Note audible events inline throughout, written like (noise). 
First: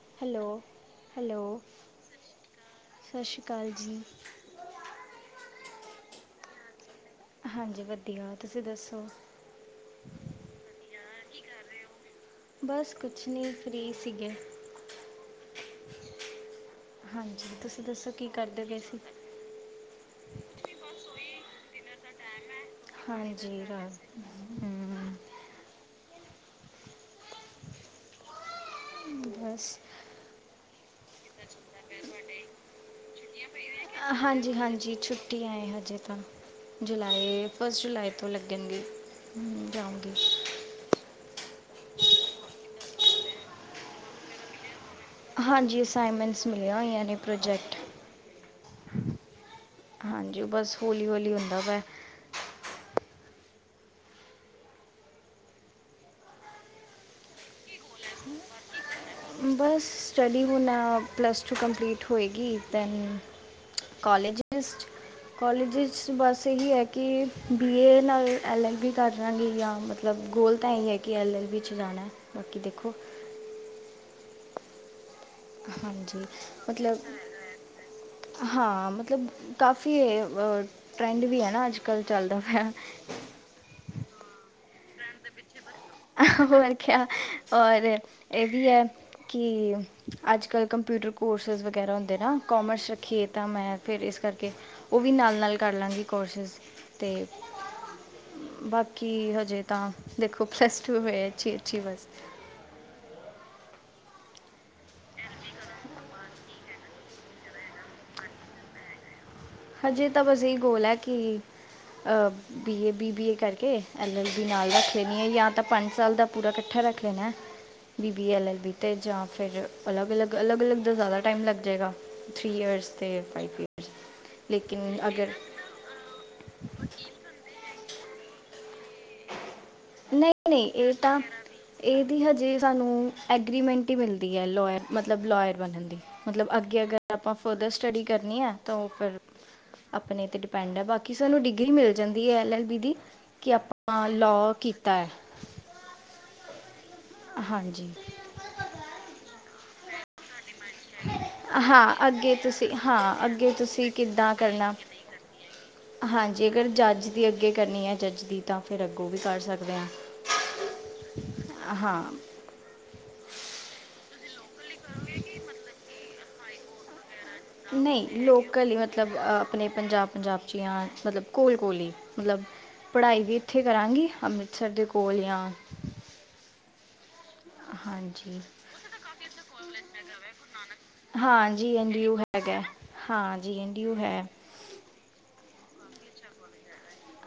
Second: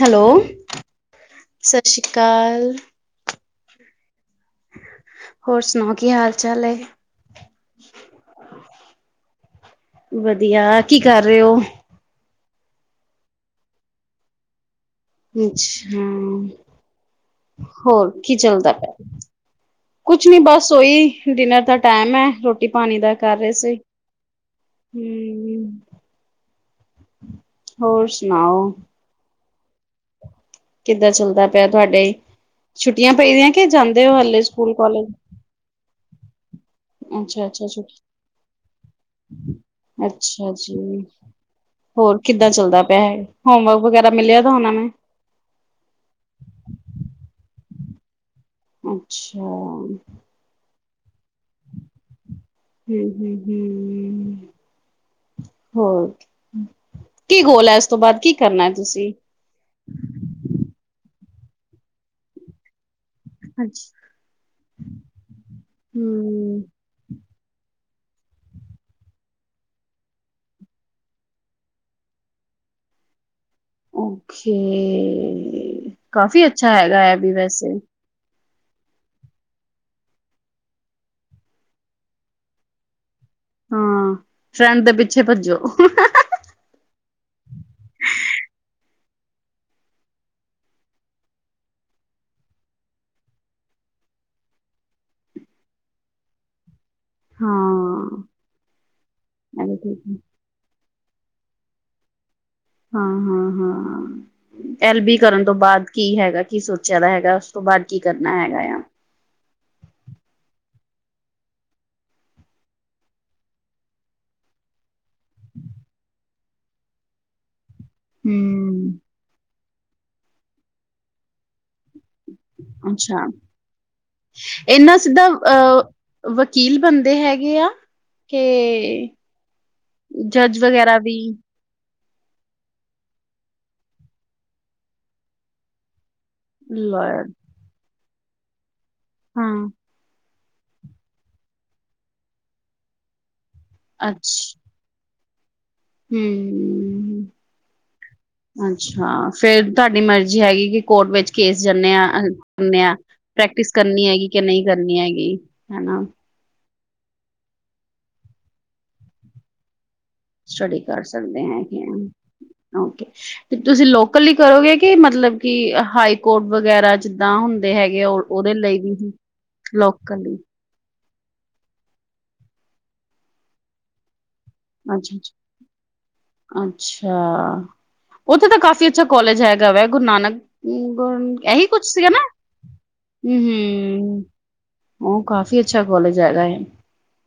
Hello hello ਸਤਿ ਸ੍ਰੀ ਅਕਾਲ ਕਾਲ ਜੀ ਹੋਰ ਸੁਣਾਓ ਕੀ ਹਾਲ ਚਾਲ ਹੈ? ਹਾਂਜੀ ਵਧੀਆ ਤੁਸੀਂ ਦੱਸੋ ਵਧੀਆ ਕੀ ਕਰ ਰਹੇ ਹੋ? ਬਸ ਕੁਛ ਨਹੀਂ ਫ੍ਰਰੀ ਸੀਗੇ। ਅੱਛਾ ਹਾਂਜੀ ਤੁਸੀਂ ਹੋਰ ਦੱਸੋ ਕੀ ਕਰਦੇ ਚੱਲਦਾ ਪਏ ਪਿਆ ਸੀ ਕੁਛ ਨੀ ਬਸ ਉਹੀ? ਡਿਨਰ ਦਾ ਟਾਈਮ ਹੈ ਰੋਟੀ। ਰੋਟੀ ਪਾਣੀ ਦਾ ਕਰ ਰਹੇ ਹਾਂਜੀ ਸੀ ਰਾ ਹਮ ਹੂੰ। ਹੋਰ ਸੁਣਾਓ? ਬਸ। ਕਿੱਦਾਂ ਚੱਲਦਾ ਪਿਆ ਤੁਹਾਡੇ ਛੁੱਟੀਆਂ ਪਈਆ? ਹਾਂਜੀ-ਹਾਂਜੀ ਛੁੱਟੀ ਆਏ ਹਜੇ ਤਾਂ ਅੱਛਾ ਜੁਲਾਈ ਅੱਛਾ ਫਸਟ ਛੁੱਟੀ ਜੁਲਾਈ ਤੋਂ ਲੱਗਣਗੇ ਜਾਊਂਗੀ। ਅੱਛਾ ਜੀ। ਪੈ ਹੈ ਹੋਮਵਰਕ ਵਗੈਰਾ ਮਿਲਿਆ ਦਾ ਹੋਣਾ ਵੈ? ਹਾਂਜੀ ਅਸਾਈਨਮੈਂਟਸ ਮਿਲੀਆਂ ਹੋਈਆਂ ਨੇ ਪ੍ਰੋਜੈਕਟ। ਅੱਛਾ। ਹੌਲੀ-ਹੌਲੀ ਹੁੰਦਾ ਪਿਆ? ਹੂੰ ਹੂੰ ਹੂੰ ਹੋਰ ਕੀ ਗੋਲ ਹੈ ਇਸ ਤੋਂ ਬਾਅਦ ਕੀ ਕਰਨਾ ਹੈ ਤੁਸੀਂ? ਬਸ ਸਟੱਡੀ ਹੁਣ ਅ ਪਲੱਸਟੂ। ਕੰਪਲੀਟ ਹੋਏਗੀ ਤੇ। ਹਾਂਜੀ। ਕਾਲਜ ਕਾਲਜ 'ਚ ਬਸ ਹਮ ਇਹੀ ਹੈ ਕਿ ਬੀ ਏ? ਨਾਲ ਐੱਲ ਐੱਲ ਬੀ ਕਰਲਾਗੀ ਜਾਂ ਮਤਲਬ ਗੋਲ ਤਾਂ ਇਹ ਹੈ ਕਿ ਐੱਲ ਐੱਲ ਬੀ 'ਚ ਜਾਣਾ ਬਾਕੀ ਦੇਖੋ? (unintelligible) ਹੂੰ ਹਾਂਜੀ ਕਾਫ਼ੀ ਅੱਛਾ ਮਤਲਬ ਹੈਗਾ ਹੈ ਅ ਵੀ ਵੈਸੇ। ਹਾਂ ਮਤਲਬ ਕਾਫੀ ਟਰੈਂਡ ਵੀ ਹੈ ਨਾ ਅੱਜ ਕੱਲ੍ਹ ਚੱਲਦਾ ਪਿਆ। ਹਾਂ ਟਰੈਂਡ ਦੇ ਪਿੱਛੇ ਭੱਜੋ। ਹੋਰ ਕਿਆ ਔਰ ਇਹ ਵੀ ਹੈ? ਕਿ ਅੱਜ ਕੱਲ੍ਹ ਕੰਪਿਊਟਰ ਕੋਰਸਿਸ ਵਗੈਰਾ ਹੁੰਦੇ ਨਾ ਕੋਮਰਸ ਰੱਖੀਏ ਤਾਂ ਮੈਂ ਫਿਰ ਇਸ ਕਰਕੇ ਉਹ ਵੀ ਨਾਲ ਨਾਲ ਕਰ ਲਾਂਗੀ ਕੋਰਸਿਸ। ਤੇ ਹਾਂ ਬਾਕੀ ਹਜੇ ਹਾਂ ਤਾਂ ਦੇਖੋ ਪਲੱਸਟੂ। ਤੂੰ ਰਹਿ ਅੱਛੀ-ਅੱਛੀ ਬਸ। ਹਾਂ-ਹਾਂ- ਹਾਂ ਐਲ ਬੀ ਕਰਨ ਤੋਂ ਬਾਅਦ ਕੀ ਹੈਗਾ ਕੀ ਸੋਚਿਆ ਦਾ ਹੈਗਾ ਉਸ ਤੋਂ ਬਾਅਦ ਕੀ ਕਰਨਾ ਹੈਗਾ ਆ? ਹਜੇ ਤਾਂ ਬਸ ਇਹੀ ਗੋਲ ਹੈ ਕਿ ਬੀਏ ਬੀ ਬੀ ਏ ਕਰਕੇ ਐਲ ਐਲ ਬੀ ਨਾਲ ਰੱਖ ਲੈਣੀ ਹੈ ਜਾਂ ਤਾਂ ਪੰਜ ਸਾਲ ਦਾ ਪੂਰਾ ਇਕੱਠਾ ਰੱਖ ਲੈਣਾ ਹੈ। B B L L B ਹਮ 'ਤੇ ਜਾਂ ਫਿਰ। ਅਲੱਗ -ਅਲੱਗ- ਅਲੱਗ -ਅਲੱਗ ਦਾ ਜ਼ਿਆਦਾ ਟਾਈਮ ਲੱਗ ਜਾਏਗਾ। ਥ੍ਰਰੀ ਈਅਰਸ ਅਤੇ ਅੱਛਾ ਫਾਈਵ ਈਅਰਸ। ਇਨਾ ਸਿੱਧਾ ਅਹ ਵਕੀਲ ਬੰਦੇ ਹੈਗੇ ਆ? ਕੇ। ਨਹੀਂ ਜੱਜ ਨਹੀਂ ਇਹ ਵਗੈਰਾ ਵੀ। ਤਾਂ ਇਹਦੀ ਹਜੇ ਸਾਨੂੰ ਐਗਰੀਮੈਂਟ ਹੀ ਮਿਲਦੀ ਹੈ ਲੋਇਰ ਮਤਲਬ ਲੋਇਰ ਬਣਨ ਦੀ। ਮਤਲਬ ਅੱਗੇ ਅਗਰ ਲਾਇਰ ਆਪਾਂ ਫਰਦਰ ਸਟੱਡੀ। ਕਰਨੀ ਆ, ਤਾਂ ਉਹ ਫਿਰ ਹਾਂ ਆਪਣੇ ਤੇ ਪਿੰਡ ਹੈ ਬਾਕੀ ਸਾਨੂੰ ਡਿਗਰੀ ਮਿਲ ਜਾਂਦੀ ਹੈ ਐਲ ਐਲ ਬੀ ਦੀ ਕਿ ਆਪਾਂ ਲੋਅ, (unintelligible) ਹੂੰ, ਅੱਛਾ ਫੇਰ ਤੁਹਾਡੀ ਮਰਜ਼ੀ ਹੈਗੀ। ਕੋਰਟ ਵਿੱਚ ਕੇਸ ਜਾਂਦੇ ਹਾਂ ਅੱਗੇ ਤੁਸੀਂ ਕਰਨੇ ਆ ਹਾਂ ਅੱਗੇ ਪ੍ਰੈਕਟਿਸ ਤੁਸੀਂ ਕਰਨੀ ਹੈਗੀ ਕਿੱਦਾਂ ਕਿ ਨਹੀਂ ਕਰਨਾ ਕਰਨੀ ਹੈਗੀ ਹਨਾ। ਹਾਂਜੀ ਅਗਰ ਜੱਜ ਦੀ ਅੱਗੇ ਕਰਨੀ ਹੈ ਜੱਜ ਦੀ ਤਾਂ ਫਿਰ ਅੱਗੋਂ ਵੀ ਕਰ ਸਕਦੇ ਹੈ। ਸਟੱਡੀ ਕਰ ਸਕਦੇ ਹੈਗੇ ਓਕੇ ਤੇ ਤੁਸੀਂ ਲੋਕ ਇਕੱਲੀ ਕਰੋਗੇ ਕਿ ਮਤਲਬ ਕਿ ਹਾਈ ਕੋਰਟ ਵਗੈਰਾ ਜ ਨਹੀਂ ਲੋਕਲ ਹੀ ਮਤਲਬ ਆਪਣੇ ਪੰਜਾਬ ਲੋਕਲ ਲਈ ਪੰਜਾਬ 'ਚ ਜਾਂ ਮਤਲਬ ਕੋਲ ਕੋਲ ਹੀ ਮਤਲਬ ਪੜ੍ਹਾਈ ਵੀ ਇੱਥੇ ਕਰਾਂਗੀ ਅੰਮ੍ਰਿ ਅੱ ਅੱਛਾ ਹਾਂਜੀ ਉੱਥੇ ਤਾਂ ਕਾਫ਼ੀ ਅੱਛਾ ਕਾਲਜ ਹੈਗਾ ਵਾ ਗੁਰੂ ਨਾਨਕ ਹਾਂ ਇਹੀ ਜੀ ਕੁਛ ਐਨ ਡੀ ਸੀਗਾ ਯੂ ਨਾ ਹੈਗਾ ਹਾਂ ਹੂੰ ਜੀ ਐਨ ਡੀ ਯੂ ਹੂੰ ਹੈ ਉਹ ਕ ਕਾਫੀ ਅੱਛਾ ਕਾਲਜ ਹੈਗਾ ਐ।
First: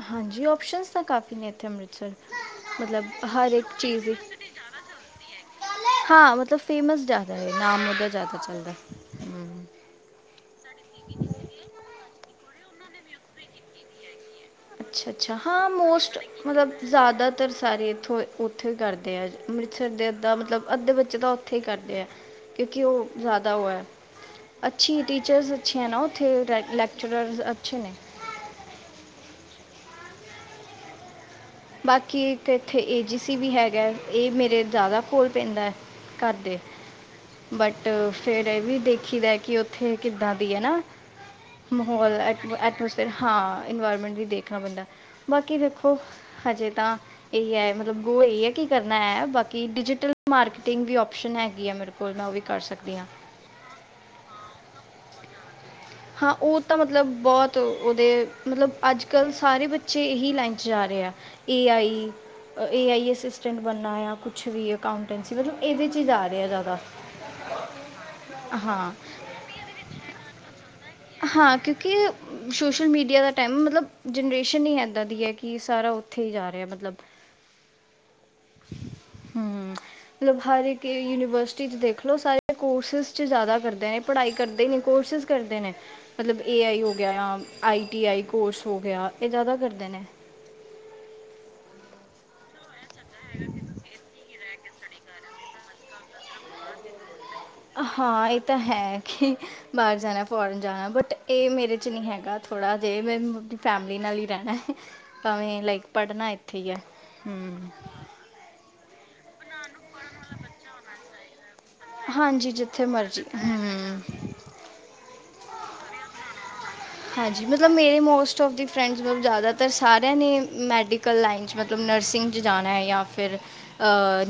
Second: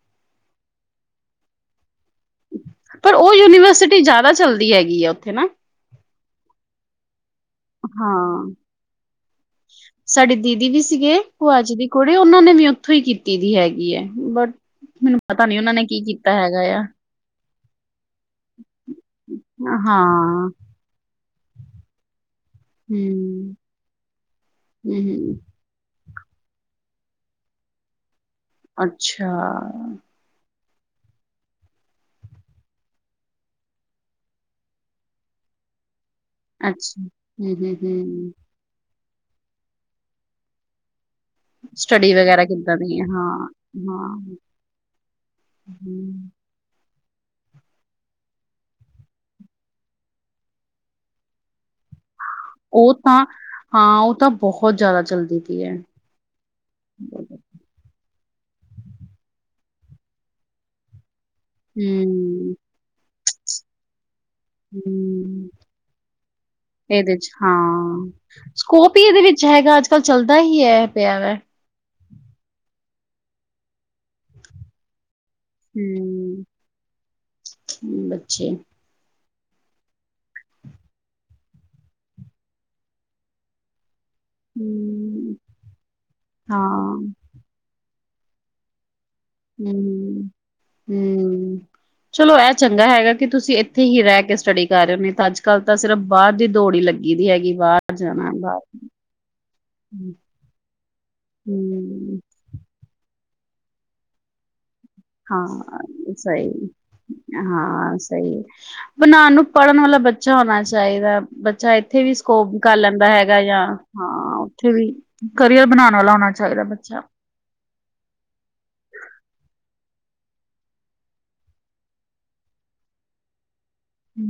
ਹਾਂਜੀ ਔਪਸ਼ਨਸ ਤਾਂ ਕਾਫੀ ਨੇ ਇੱਥੇ ਅੰਮ੍ਰਿਤਸਰ ਮਤਲਬ ਪਰ ਉਹ ਹਰ ਇੱਕ ਯੂਨੀਵਰਸਿਟੀ ਚੀਜ਼ ਦੀ ਜ਼ਿਆਦਾ ਚੱਲਦੀ ਹੈਗੀ ਆ ਉੱਥੇ ਨਾ ਹਾਂ ਫੇਮਸ ਡਾਟ, ਹਾਂ ਹੂੰ ਸਾਡੀ ਦੀਦੀ ਵੀ ਸੀਗੇ ਭੂਆ ਜੀ ਦੀ ਕੁੜੀ ਉਹਨਾਂ ਨੇ ਵੀ ਉੱਥੋਂ ਹੀ ਕੀਤੀ ਦੀ ਹੈਗੀ ਐ। ਅੱਛਾ ਅੱਛਾ, ਹਾਂ ਮੋਸਟ ਕੀਤਾ ਹੈਗਾ ਮਤਲਬ ਆ ਜ਼ਿਆਦਾਤਰ ਸਾਰੇ ਇਥੋਂ ਉੱਥੋਂ ਕਰਦੇ ਆ ਅੰਮ੍ਰਿਤਸਰ ਦੇ ਅੱਧਾ ਹਾਂ ਮਤਲਬ ਅੱਧੇ ਬੱਚੇ ਦਾ ਇਥੇ ਕਰਦੇ ਆ, ਕਿਉਂਕਿ ਉਹ ਹਮ ਜ਼ਿਆਦਾ ਉਹ ਹੈ ਅੱਛੀ ਹਮ ਟੀਚਰਸ ਅੱਛੇ ਹੈ ਨਾ ਉੱਥੇ ਲੈਕਚਰਰ ਅੱਛੇ ਨੇ, ਅੱਛਾ, ਬਾਕੀ ਇੱਕ ਇੱਥੇ ਏ ਜੀ ਸੀ ਵੀ ਹੈਗਾ ਇਹ ਮੇਰੇ ਜ਼ਿਆਦਾ ਕੋੋਲ ਪੈਂਦਾ ਹੈ। ਕਰਦੇ ਅੱਛਾ ਹਮ ਹਮ ਬਟ ਹਮ ਫੇਰ ਇਹ ਵੀ ਦੇਖ। ਦੇਖੀ ਦਾ ਕਿ ਉੱਥੇ ਕਿੱਦਾਂ ਦੀ ਹੈ ਨਾ ਸਟੱਡੀ ਮਾਹੌਲ ਵਗੈਰਾ ਕਿੱਦਾਂ ਦੀ ਹੈ ਐਟਮੋਸਫੇਅਰ ਹਾਂ ਹਾਂ ਇਨਵਾਇਰਮੈਂਟ ਵੀ ਦੇਖਣਾ ਪੈਂਦਾ ਬਾਕੀ ਦੇਖੋ। ਹਮ ਤਾਂ ਇਹ ਹੈ ਮਤਲਬ ਗੋ ਇਹ ਹੈ ਕਿ ਕਰਨਾ ਹੈ ਬਾਕੀ ਡਿਜੀਟਲ ਮਾਰਕੀਟਿੰਗ ਵੀ ਆਪ ਔਪਸ਼ਨ ਹੈਗੀ ਹੈ ਮੇਰੇ ਕੋਲ ਮੈਂ ਉਹ ਵੀ ਕਰ ਉਹ ਸਕਦੀ ਹਾਂ ਤਾਂ ਹਾਂ ਉਹ ਤਾਂ ਬਹੁਤ ਜ਼ਿਆਦਾ ਚੱਲਦੀ ਤ ਹੈ ਹਾਂ ਉਹ ਤਾਂ ਮਤਲਬ ਬਹੁਤ ਉਹਦੇ ਮਤਲਬ ਅੱਜ ਕੱਲ੍ਹ ਸਾਰੇ ਬੱਚੇ ਇਹੀ ਲਾਈਨ ਚ ਜਾ ਰਹੇ ਆ ਏ ਆਈ ਹਮ ਏ ਆਈ ਈ (inaudible) ਬਣਨਾ ਆ ਕੁਛ ਹੂੰ ਰਹੇ ਆ ਜ਼ਿਆਦਾ ਇਹਦੇ ਚ ਹਾਂ ਹਾਂ ਸਕੋਪ ਹੀ ਇਹਦੇ ਵਿੱਚ ਹੈਗਾ ਅੱਜ ਕੱਲ੍ਹ ਚੱਲਦਾ ਹੀ ਹੈ ਪਿਆ ਵੈ ਹਾਂ ਕਿਉਂਕਿ ਸੋਸ਼ਲ ਮੀਡੀਆ ਦਾ ਟਾਈਮ ਮਤਲਬ ਜਨਰੇਸ਼ਨ ਹੀਂ ਇੱਦਾਂ ਦੀ ਹੈ ਕੀ ਸਾਰਾ ਉੱਥੇ ਹੀ ਹਮ ਜਾ ਰਿਹਾ ਮਤਲਬ ਬੱਚੇ ਹੂੰ‌ ਮਤਲਬ ਹਰ ਇੱਕ ਯੂਨੀਵਰਸਿਟੀ ਚ ਦੇਖਲਓ ਸਾਰੇ ਕੋਰਸਿਸ ਚ ਜ਼ਿਆਦਾ ਕਰਦੇ ਨੇ ਪੜ੍ਹਾਈ ਕਰਦੇ ਨੇ ਕੋਰਸ਼ਿਸ ਹੂੰ, ਕਰਦੇ ਨੇ ਮਤਲਬ ਏ ਆਈ ਹੋ ਹਾਂ, ਗਿਆ ਆਈ ਟੀ ਆਈ ਕੋਰਸ ਹੋ ਗਿਆ ਇਹ ਜ਼ਿਆਦਾ ਕਰਦੇ ਨੇ ਹੂੰ, ਹੂੰ ਚਲੋ ਇਹ ਚਾ ਚੰਗਾ ਹੈਗਾ ਕਿ ਤੁਸੀਂ ਇੱਥੇ ਹੀ ਰਹਿ ਕੇ ਸਟੱਡੀ ਕਰ ਰਹੇ ਹੋ ਅੱਜ ਕੱਲ੍ਹ ਤਾਂ ਸਿਰਫ ਬਾਹਰ ਦੀ ਦੌੜ ਹੀ ਲੱਗੀ ਦੀ ਹੈਗੀ ਬਾਹਰ ਹਾਂ ਜਾਣਾ ਇਹ ਤਾਂ ਬਾਹਰ ਹੈ ਕਿ ਬਾਹਰ ਜਾਣਾ ਫੋਰਨ ਜਾਣਾ ਬਟ ਇਹ ਮੇਰੇ ਚ ਨਹੀਂ ਹੂੰ, ਹੈਗਾ ਥੋੜ੍ਹਾ ਜਿਹੇ ਮੈਂ ਫੈਮਿਲੀ ਨਾਲ ਹੀ ਰਹਿਣਾ ਹੈ। ਭਾਵੇਂ ਹਾਂ ਲਾਈਕ ਪੜ੍ਹਨਾ ਸਹੀ ਇੱਥੇ ਹੀ ਹੈ ਹਮ ਹਾਂ ਸਹੀ ਬਣਾਉਣ ਨੂੰ ਪੜ੍ਹਨ ਵਾਲਾ ਬੱਚਾ ਹੋਣਾ ਚਾਹੀਦਾ ਚਾ ਇੱਥੇ ਵੀ ਹਾਂਜੀ ਸਕੋਪ ਕਰ ਜਿੱਥੇ ਲੈਂਦਾ ਮਰਜ਼ੀ ਹੈਗਾ ਜਾਂ ਹਮ ਹਾਂ ਉੱਥੇ ਵੀ ਕਰੀਅਰ ਬਣਾਉਣ ਵਾਲਾ ਹੋਣਾ ਚਾਹੀਦਾ ਬਚਾ ਹਾਂਜੀ ਮਤਲਬ ਮੇਰੇ ਮੋਸਟ ਉਫ ਦੀ ਫਰੈਂਡ ਮਤਲਬ ਜ਼ਿਆਦਾਤਰ ਸਾਰੇ ਮੈਡੀਕਲ ਲਾਈਨ ਚ ਮਤਲਬ ਨਰਸਿੰਗ ਚ ਜਾਣਾ ਹੈ ਜਾਂ ਫਿਰ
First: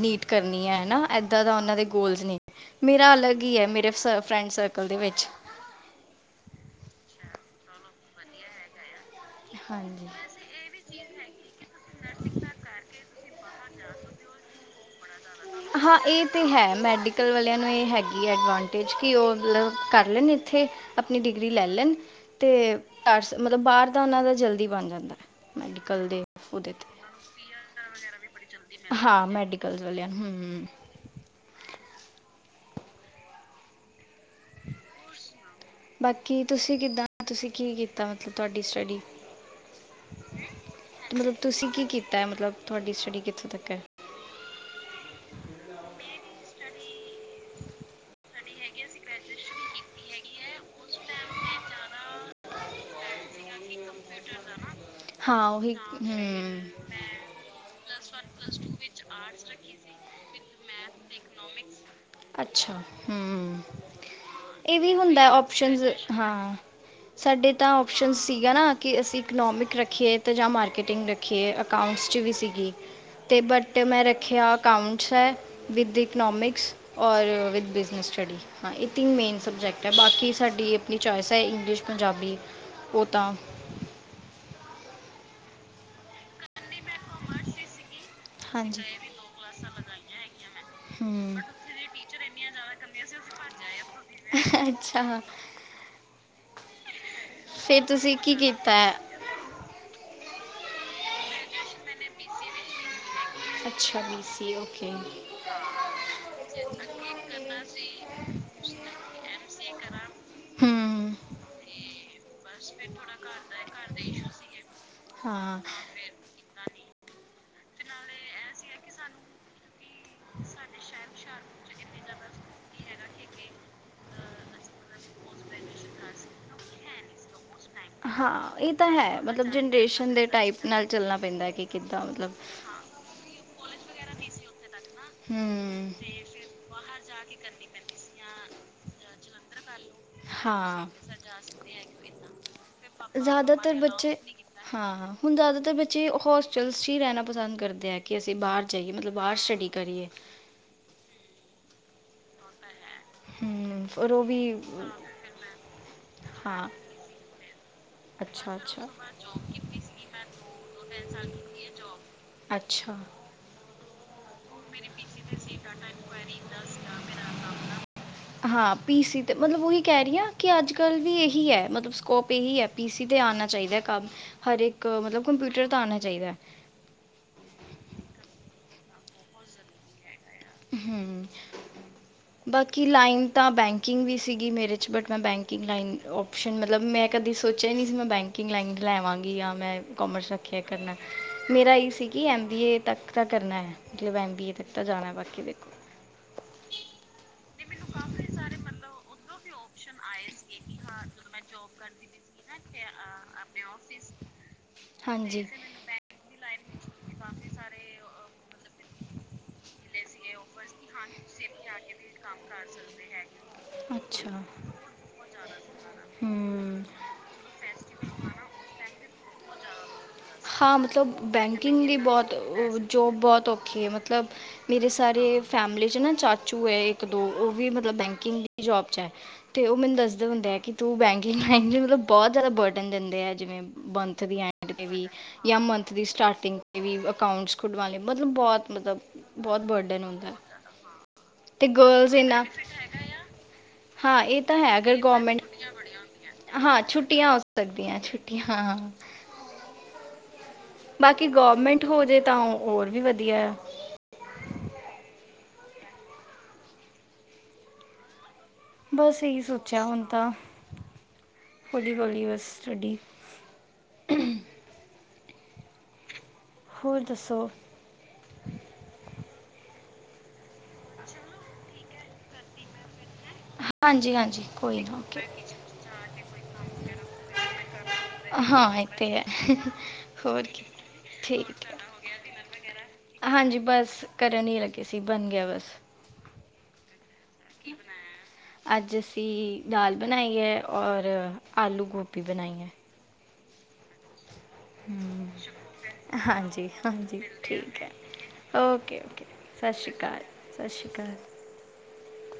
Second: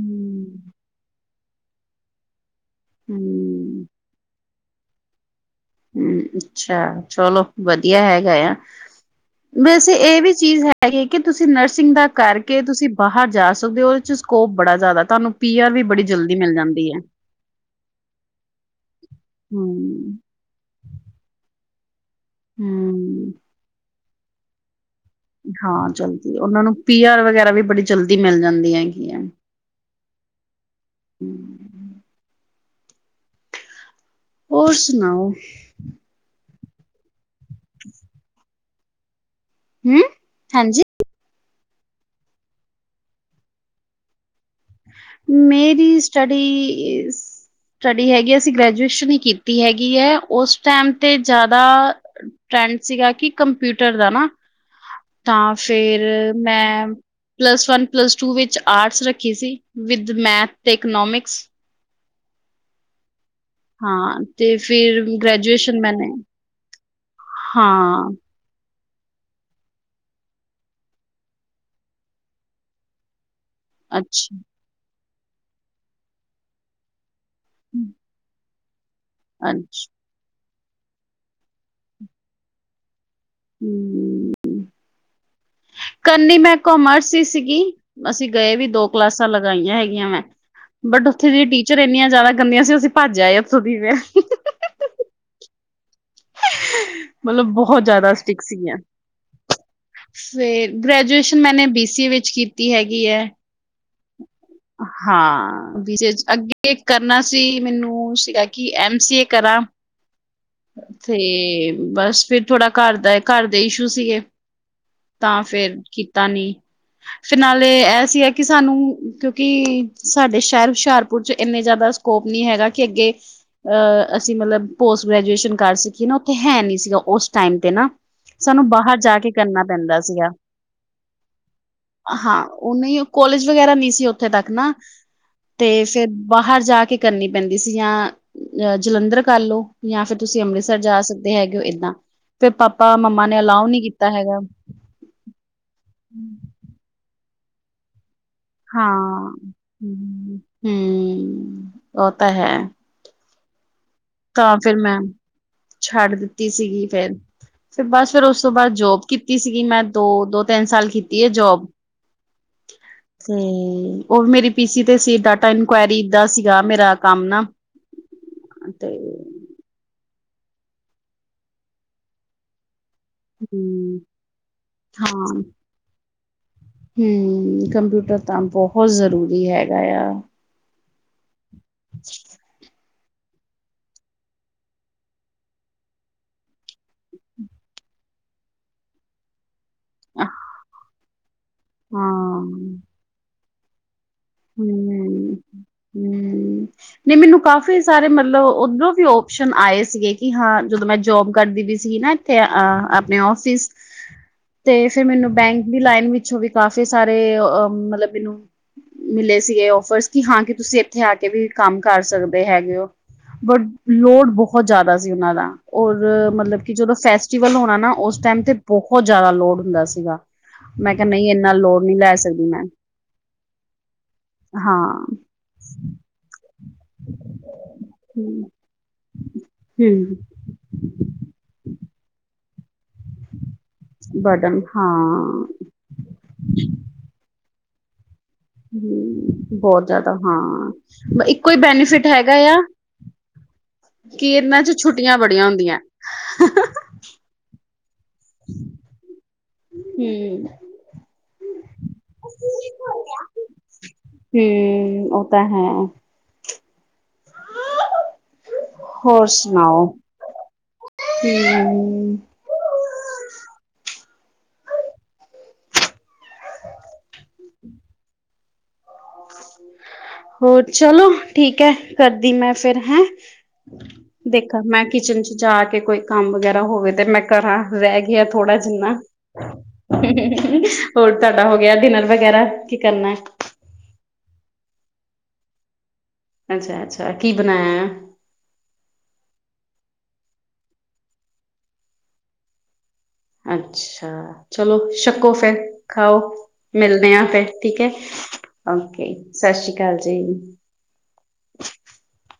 ਨੀਟ ਕਰਨੀ ਹੈ ਹੈ ਨਾ ਐ ਇੱਦਾਂ ਦਾ ਉਹਨਾਂ ਦੇ ਗੋਲਜ ਨੇ ਮੇਰਾ ਅਲੱਗ ਹੀ ਹੈ ਹੂੰ, ਮੇਰੇ ਫਰੈਂਡ ਸਰਕਲ ਦੇ ਵਿੱਚ ਹੂੰ ਅੱਛਾ ਚਲੋ ਵਧੀਆ ਹੈਗਾ ਆ ਵੈਸੇ ਹਾਂਜੀ ਇਹ ਵੀ ਚੀਜ਼ ਹੈਗੀ ਕਿ ਤੁਸੀਂ ਨਰਸਿੰਗ ਦਾ ਕਰਕੇ ਤੁਸੀਂ ਬਾਹਰ ਜਾ ਸਕਦੇ ਹੋ। ਉਹਦੇ ਚ ਸਕੋਪ ਬੜਾ ਜ਼ਿਆਦਾ ਤੁਹਾਨੂੰ ਪੀ ਆਰ ਵੀ ਹਾਂ ਬੜੀ ਇਹ ਜਲਦੀ ਤਾਂ ਮਿਲ ਹੈ ਜਾਂਦੀ ਮੈਡੀਕਲ ਵਾਲਿਆਂ ਨੂੰ ਇਹ ਹੈਗੀ ਹੈ ਐਡਵਾਂਟੇਜ ਕਿ ਉਹ ਮਤਲਬ ਕਰ ਹਮ ਲੈਣ ਇੱਥੇ ਆਪਣੀ ਡਿਗਰੀ ਲੈ ਲੈਣ ਤੇ ਹਮ ਟਰਸ ਮਤਲਬ ਬਾਹਰ ਤਾਂ ਉਹਨਾਂ ਦਾ ਜਲਦੀ ਬਣ ਜਾਂਦਾ ਹਾਂ ਮੈਡੀਕਲ ਦੇ ਜਲਦੀ ਉਹਨਾਂ ਉਹਦੇ ਨੂੰ ਤੇ ਪੀ ਆਰ ਵਗੈਰਾ ਵੀ ਬੜੀ ਜਲਦੀ ਮਿਲ ਜਾਂਦੀ ਹੈਗੀ ਆ ਹੂ ਹੋਰ ਸੁਣਾਓ ਬਾਕੀ ਤੁਸੀਂ ਕਿੱਦਾਂ ਹ ਤੁਸੀਂ ਕੀ ਕੀਤਾ ਮਤਲਬ ਤੁਹਾਡੀ ਸਾਡੀੇ ਹੂ ਹਾਂਜੀ ਮਤਲਬ ਤੁਸੀਂ ਕੀ ਕੀਤਾ ਹੈ ਮਤਲਬ ਤੁਹਾਡੀ ਸਟੱਡੀ ਕਿੱਥੋਂ ਤੱਕ ਹੈ ਮੇਰੀ ਸਟੱਡੀ ਸਟੱਡੀ ਹੈਗੀ ਅਸੀਂ ਗ੍ਰੈਜੂਏਸ਼ਨ ਹੀ ਕੀਤੀ ਹੈਗੀ ਹੈ ਉਸ ਟਾਈਮ ਤੇ ਜ਼ਿਆਦਾ ਟਰੈਂਡ ਸੀਗਾ ਕਿ ਕੰਪਿਊਟਰ ਨਾ ਹਾਂ ਤਾਂ ਉਹੀ ਫਿਰ ਹੂੰ ਮੈਂ, ਪਲੱਸ ਵਨ ਪਲੱਸ ਟੂ ਵਿੱਚ ਆਰਟਸ ਰੱਖੀ ਸੀ ਵਿਦ ਮੈਥ ਤੇ ਇਕਨੋਮਿਕ (inaudible) ਅੱਛਾ ਤੇ ਇਹ ਵੀ ਫਿਰ ਹੁੰਦਾ ਗ੍ਰੈਜੂਏਸ਼ਨ ਓਪਸ਼ਨਸ ਮੈਨੇ ਹਾਂ, ਸਾਡੇ ਤਾਂ ਹਾਂ ਓਪਸ਼ਨ ਸੀਗਾ ਨਾ ਕਿ ਅਸੀਂ ਇਕਨੋਮਿਕ ਰੱਖੀਏ ਤਾਂ ਜਾਂ ਮਾਰਕੀਟਿੰਗ ਰੱਖੀਏ ਅਕਾਊਂਟਸ 'ਚ ਵੀ ਸੀਗੀ ਤੇ ਬਟ ਮੈਂ ਅੱਛਾ ਰੱਖਿਆ ਅਕਾਊਂਟ ਛੇ ਵਿਦ ਇਟ ਇਕਨੋਮਿਕਸ ਔਰ ਵਿਦ ਬਿਜ਼ਨਸ ਸਟੱਡੀ ਹਾਂ ਇਹ ਤਿਨ ਮੇਨ ਸਬਜੈਕਟ ਅੱਛਾ ਐ, ਬਾਕੀ ਸਾਡੀ ਆਪਣੀ ਚੋਆਇਸ ਹੈ ਇੰਗਲਿਸ਼ ਪੰਜਾਬੀ ਉਹ ਤਾਂ ਹੂ ਉ ਉ ਕਰਨੀ ਮੈਂ ਕੋਮਰਸ ਹੀ ਸੀਗੀ, ਅਸੀਂ ਗਏ ਵੀ ਹਾਂਜੀ। ਦੋ ਕਲਾਸਾਂ ਲਗਾਈਆਂ ਹੈਗੀਆਂ ਮੈਂ, ਬਟ ਉੱਥੇ ਹੂੰ। ਦੀ ਟੀਚਰ ਇੰਨੀਆਂ ਜ਼ਿਆਦਾ ਗੰਦੀਆਂ ਸੀ ਅਸੀਂ ਭੱਜਿਆ ਉੱਥੋਂ ਦੀ ਤੇ ਦੀ ਅੱਛਾ, (inaudible) ਮਤਲਬ ਬਹੁਤ ਫਿਰ ਜਿਆਦਾ ਤੁਸੀਂ ਕੀ ਸਟਿਕ ਸੀਗੀਆਂ, ਕੀਤਾ ਹੈ? ਫੇਰ ਗ੍ਰੈਜੂਏਸ਼ਨ ਮੈਨੇ ਬੀ ਸੀ ਏ ਵਿੱਚ ਕੀਤੀ ਹੈਗੀ ਹੈ ਅੱਛਾ ਬੀ ਸੀ ਓਕੇ ਹਾਂ ਬ ਅੱਗੇ ਕਰਨਾ ਸੀ ਮੈਨੂੰ ਸੀਗਾ ਕਿ ਐਮ ਸੀ ਏ ਕਰਾਂ, ਹੂੰ, ਤੇ ਬਸ ਫਿਰ ਥੋੜਾ ਘਰ ਦਾ ਘਰ ਦੇ ਇਸ਼ੂ ਸੀਗੇ, ਤਾਂ ਹਾਂ। ਫੇਿਰ ਕੀਤਾ ਨੀ ਤੇ ਨਾਲੇ ਇਹ ਸੀ ਹੈ ਕਿ ਸਾਨੂੰ ਕਿਉਂਕਿ ਸਾਡੇ ਸ਼ਹਿਰ ਹੁਸ਼ਿਆਰਪੁਰ 'ਚ ਇੰਨੇ ਜ਼ਿਆਦਾ ਸਕੋਪ ਨਹੀਂ ਹੈਗਾ ਕਿ ਅੱਗੇ ਅਹ ਅਸੀਂ ਮਤਲਬ ਪੋਸਟ ਗ੍ਰੈਜੂਏਸ਼ਨ ਕਰ ਸਕੀਏ ਨਾ ਔਥੇ ਹੈ ਨੀ ਸੀਗਾ ਉਸ ਟਾਈਮ ਤੇ ਨਾ ''ਹਾਂ ਸਾਨੂੰ ਇਹ ਤਾਂ ਬਾਹਰ ਜਾ ਹੈ। ਕੇ ਮਤਲਬ ਕਰਨਾ ਪੈਂਦਾ ਜਨਰੇਸ਼ਨ ਦੇ ਸੀਗਾ ਟਾਈਪ ਨਾਲ ਚੱਲਣਾ ਪੈਂਦਾ ਕਿ ਕਿੱਦਾਂ ਮਤਲਬ ਕੋਲੇਜ ਵਗੈਰਾ ਨਹੀਂ ਸੀ, ਉੱਥੇ ਤੱਕ ਨਾ ਤੇ, ਹੂੰ। ਫਿਰ ਬਾਹਰ ਜਾਕੇ ਕਰਨੀ ਪੈਂਦੀ ਸੀ ਜਾਂ ਅ ਜਲੰਧਰ ਕਰ ਲੋ। ਯਾਂ ਫਿਰ ਤੁਸੀਂ ਅੰਮ੍ਰਿਤਸਰ ਹਾਂ। ਜਾ ਸਕਦੇ ਹੈਗੇ ਹੋ, ਏਦਾਂ ਫਿਰ ਪਾਪਾ, ਮੰਮਾ ਨੇ ਅਲਾਓ ਜ਼ਿਆਦਾਤਰ ਨੀ ਕੀਤਾ ਬੱਚੇ ਹੈਗਾ। ਹਾਂ ਹੁਣ ਜ਼ਿਆਦਾਤਰ ਬੱਚੇ ਹੋਸਟਲਸ 'ਚ ਹੀ ਰਹਿਣਾ ਪਸੰਦ ਕਰਦੇ ਆ ਹਾਂ ਹੂੰ ਓ, ਤਾ ਹੈ ਹੂੰ ਤਾਂ ਫਿਰ ਮੈਂ ਛੱਡ ਦਿੱਤੀ ਹਾਂ ਸੀਗੀ 'ਫੇਰ ਫਿਰ ਬਸ ਫਿਰ ਉਸ ਤੋਂ ਅੱਛਾ ਬਾਅਦ ਅੱਛਾ ਜੋਬ ਕੀਤੀ ਸੀਗੀ। ''ਮੈਂ ਦੋ- ਦੋ-ਤਿੰਨ ਸਾਲ ਕੀਤੀ ਹੈ ਜੋਬ ਅੱਛਾ ਤੇ ''ਉਹ ਮੇਰੀ ਪੀਸੀ ਤੇ ਸੀ, ਡਾਟਾ ਇਨਕੁਆਇਰੀ ਦਾ ਸੀਗਾ। ''ਮੇਰਾ ਕੰਮ ਨਾ ਹਾਂ ਤੇ ਪੀ ਸੀ ਮਤਲਬ ਉਹੀ ਕਹਿ ਰਹੀ ਹਾਂ। ਕਿ, ਅੱਜ -ਕੱਲ ਵੀ ਇਹੀ ਹੈ। ਮਤਲਬ ਸਕੋਪ ਇਹੀ ਹੈ। ''ਪੀ ਸੀ ਤੇ ਆਨਾ ਚਾਹੀਦਾ ਹੈ ਹਮ ਕੰਮ, 'ਹਰ ਇੱਕ ਮਤਲਬ ਹਾਂ ਕੰਪਿਊਟਰ ਤੇ ਆਣਾ ਚਾਹੀਦਾ ਹੈ ਹੂੰ, ਕੰਪਿਊਟਰ ਤਾਂ ਬਹੁਤ ਜ਼ਰੂਰੀ ਹੈਗਾ ਆ। ਹੂੰ। (inaudible) ਕਿ ਲਾਈਨ ਤਾਂ ਬੈਂਕਿੰਗ ਵੀ ਸੀਗੀ, ਮੇਰੇ'ਚ ਬਟ ''ਮੈਂ ਬੈਂਕਿੰਗ ਲਾਈਨ ਓਪਸ਼ਨ ਮਤਲਬ ''ਮੈਂ ਕਦੇ ਸੋਚਿਆ ਹੀ ਨਹੀਂ ਸੀ, ਮੈਂ ਬੈਂਕਿੰਗ ਲਾਈਨ ਲੈਵਾਂਗੀ ਜਾਂ ਮੈਂ ਹਾਂ। ਕੋਮਰਸ ਰੱਖਿਆ ਕਰਨਾ ''ਮੇਰਾ ਇਹ ਸੀ ਕਿ, ਐਮ ਬੀ ਏ ਤੱਕ ਤ ਕਰਨਾ ਐ। ਮਤਲਬ ਐਮ, ਬੀਏ ਤੱਕ ਤਾਂ ਜਾਣਾ ਪ ਹੂੰ। ਹੂੰ, ਨਹੀਂ ਮੈਨੂੰ ਕਾਫੀ ਕਾਫੀ ਸਾਰੇ ਮਤਲਬ ਉੱਧਰੋਂ ਵੀ ਔਪਸ਼ਨ ਆਏ ਸੀਗੇ। ਕਿ, ਹਾਂ। ਜਦੋਂ ਮੈਂ ਜੋਬ ਕਰਦੀ ਵੀ ਸੀਗੀ ਨਾ, 'ਇਥੇ ਆਪਣੇ ਔਫਿਸ ਤੇ ਫਿਰ ਮੈਨੂੰ ਹਾਂਜੀ ਬੈਂਕ ਦੀ ਲਾਈਨ ਵਿੱਚੋਂ ਵੀ ਕਾਫੀ ਸਾਰੇ ਮਤਲਬ ਮੈਨੂੰ ਸੀਗੇ ਔਫਰਸ ਕਿ, ਹਾਂ ਕਿ ਤੁਸੀਂ ਇੱਥੇ ਆ ਕੇ ਵੀ ਕੰਮ ਕਰ ਸਕਦੇ ਹੈਗੇ ਹੋ, ਬਟ ਲੋੜ ਅੱਛਾ ਬਹੁਤ ਜ਼ਿਆਦਾ ਸੀ ਉਹਨਾਂ ਦਾ, ਔਰ ਮਤਲਬ ਕਿ ਹੂੰ ਜਦੋਂ 'ਫੈਸਟੀਵਲ ਹੋਣਾ ਨਾ, ਉਸ ਟਾਈਮ ਤੇ ਬਹੁਤ ਜ਼ਿਆਦਾ ਲੋੜ ਹੁੰਦਾ ਸੀ। ਸੀਗਾ ਹਾਂ। ਮੈਂ ਕਿਹਾ ਮਤਲਬ ਨਹੀਂ ਇੰਨਾ ਲੋਡ ਬੈਂਕਿੰਗ ਦੀ ਨਹੀਂ ਲੈ ਬਹੁਤ ਸਕਦੀ ਮੈਂ ਜੋਬ ਬਹੁਤ ਔਖੀ ਹੈ, ਮਤਲਬ ਮਤਲਬ ਹਾਂ 'ਮੇਰੀ ਸਾਰੀ ਫੈਮਿਲੀ'ਚ ਨਾ, ਚਾ ਚ, ਓ ਇੱਕ-ਦੋ ਉਹ ਵੀ ਮਤਲਬ ਬੈਂਕਿੰਗ ਦੀ ਜੋਬ'ਚ ਹੈ। ਅਤੇ, ਉਹ ਮੈਨੂੰ ਹੂੰ ਦੱਸਦੇ ਹੁੰਦੇ ਹੈ, ਕਿ ਤੂੰ ਬੈਂਕਿੰਗ ਲ ਮਤਲਬ ਬਹੁਤ ਜ਼ਿਆਦਾ ਬਰਡਨ ਦਿੰਦੇ ਆ ਜਿਵੇਂ ਮੰਥ ਦੀ ਬਟਨ ਐਂਡ 'ਤੇ ਵੀ ਹਾਂ। ਜਾਂ ਮੰਥ ਦੀ ਸਟਾਰਟਿੰਗ ਤੇ ਵੀ ਅ (unintelligible) ਵਾਲੇ ਹੂੰ, ਬਹੁਤ ਜ਼ਿਆਦਾ ਹੁੰਦਾ ਹਾਂ ਇੱਕੋ ਹੀ ਅਤੇ ਬੈਨੀਫਿਟ ਗਰਲਜ਼ ਹੈਗਾ ਇੰਨਾ ਆ ਹਾਂ ਕਿ ਇਹ ਤਾਂ ਇਹਨਾਂ ਚ ਹੈ ਅਗਰ ਛੁੱਟੀਆਂ ਗੌਰਮੈਂਟ ਬੜੀਆਂ ਹੁੰਦੀਆਂ। ਹਾਂ ਛੁੱਟੀਆਂ ਹੋ ਸਕਦੀਆਂ ਚ, ਛੁੱਟੀਆਂ ਹਾ, ਹੂੰ ਬਾਕੀ ਗੌਰਮੈਂਟ ਹੋਜੇ ਤਾਂ ਉਹ ਹੋਰ ਵੀ ਵਧੀਆ ਹੈ। ਹ (unintelligible) ਬਸ ਹੋਰ ਇਹ ਸੋਚਿਆ ਸੁਣਾਓ ਹੁਣ ਤਾ ਹੋਲੀ ਹਮ ਹੋਲੀ ਬਸ ਸਟੱਡੀ (unintelligible) ਹੋਰ ਦੱਸੋ? ਹੋਰ ਚਲੋ ਠੀਕ ਹੈ ਕਰਦੀ ਮੈਂ ਫੇਰ ਹੈਂ। ਹਾਂਜੀ ਹਾਂਜੀ ਦੇਖਾਂ ਕੋਈ ਮੈਂ ਨਾ ਕਿਚਨ ਓਕੇ ਚ ਜਾ ਕੇ ਕੋਈ ਕੰਮ ਵਗੈਰਾ ਹੋਵੇ ਤੇ ਮੈਂ ਕਰਾਂ ਰਹਿ ਗਿਆ ਥੋੜ੍ਹਾ ਹਾਂ ਜਿੰਨਾ ਇੱਥੇ ਹੈ ਹੋਰ ਕੀ ਹੋਰ ਤੁਹਾਡਾ ਠੀਕ ਹੋ ਗਿਆ ਡਿਨਰ ਵਗੈਰਾ ਕੀ ਕਰਨਾ ਘਰ ਨਹੀਂ ਲੱਗੇ ਸੀ ਬਣ ਗਿਆ ਬਸ ਅੱਛਾ ਅੱਛਾ, ਕੀ ਬਣਾਇਆ ਅੱਜ ਅਸੀਂ ਦਾਲ, ਬਣਾਈਏ ਔਰ ਆਲੂ ਗੋਭੀ ਬਣਾਈਏ। ਅੱਛਾ, ਚਲੋ ਛਕੋ ਫੇਿਰ ਖਾਓ ਮਿਲਦੇ ਆ ਫਿਰ ਠੀਕ ਹੈ ਓਕੇ ਸਤਿ ਸ੍ਰੀ ਅਕਾਲ ਜੀ। (unintelligible)